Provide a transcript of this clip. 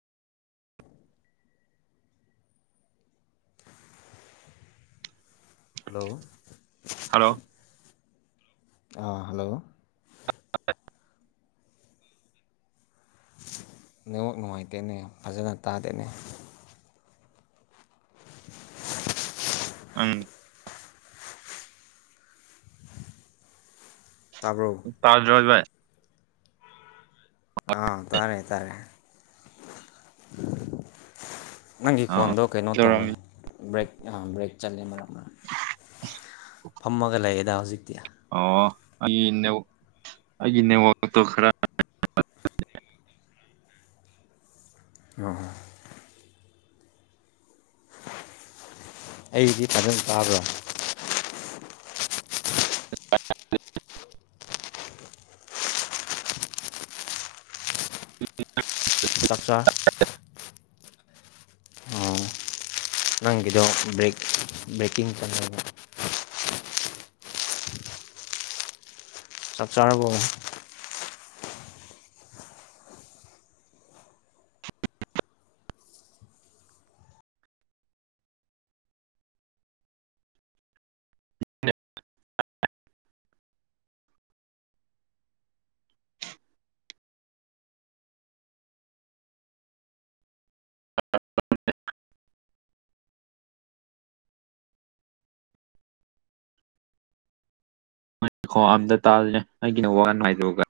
hello hello ꯑꯥ hello network ꯅꯨꯡꯉꯥꯏꯇꯦꯅꯦ ꯐꯖꯅ ꯇꯥꯗꯦꯅꯦ ꯎꯪ ꯇꯥꯕ꯭ꯔꯣ ꯇꯥꯥꯗ꯭ꯔꯣ ꯐꯕꯥꯏ ꯑꯥ ꯇꯥꯔꯦ ꯇꯥꯔꯦ ꯅꯪꯒꯤ ꯑꯥ ꯈꯣꯟꯗꯣ ꯀꯩꯅꯣ ꯇꯧꯋꯦ ꯀꯩꯗꯧꯔꯝꯃꯤ ꯕ꯭ꯔꯦꯛ ꯑꯥ ꯕ꯭ꯔꯦꯛ ꯆꯠꯂꯦ ꯃꯔꯛ ꯐꯝꯃꯒ ꯂꯩꯌꯦꯗ ꯍꯧꯖꯤꯛꯇꯤ ꯑꯣ ꯑꯩꯒꯤ ꯅꯦꯠꯋꯥꯛ ꯑꯩꯒꯤ ꯅꯦꯠꯋꯥꯛꯇꯣ ꯈꯔ ꯑꯣ ꯑꯩꯗꯤ ꯐꯖꯟ ꯇꯥꯕ꯭ꯔꯣ [unintelligible] ꯆꯥꯛ ꯆꯥ ꯑꯣ ꯅꯪꯒꯤꯗꯣ ꯕ꯭ꯔꯦꯛ ꯕ꯭ꯔꯦꯀꯤꯡ ꯆꯠꯂꯦꯕ ꯆꯥꯛ ꯆꯥꯔꯕꯣ [unintelligible] ꯈꯣ ꯑꯝꯗ ꯇꯥꯗ꯭ꯔꯦ ꯅꯪꯒꯤ ꯅꯦꯠꯋꯥꯛ ꯌꯥꯝ ꯅꯨꯡꯉꯥꯏ [unintelligible]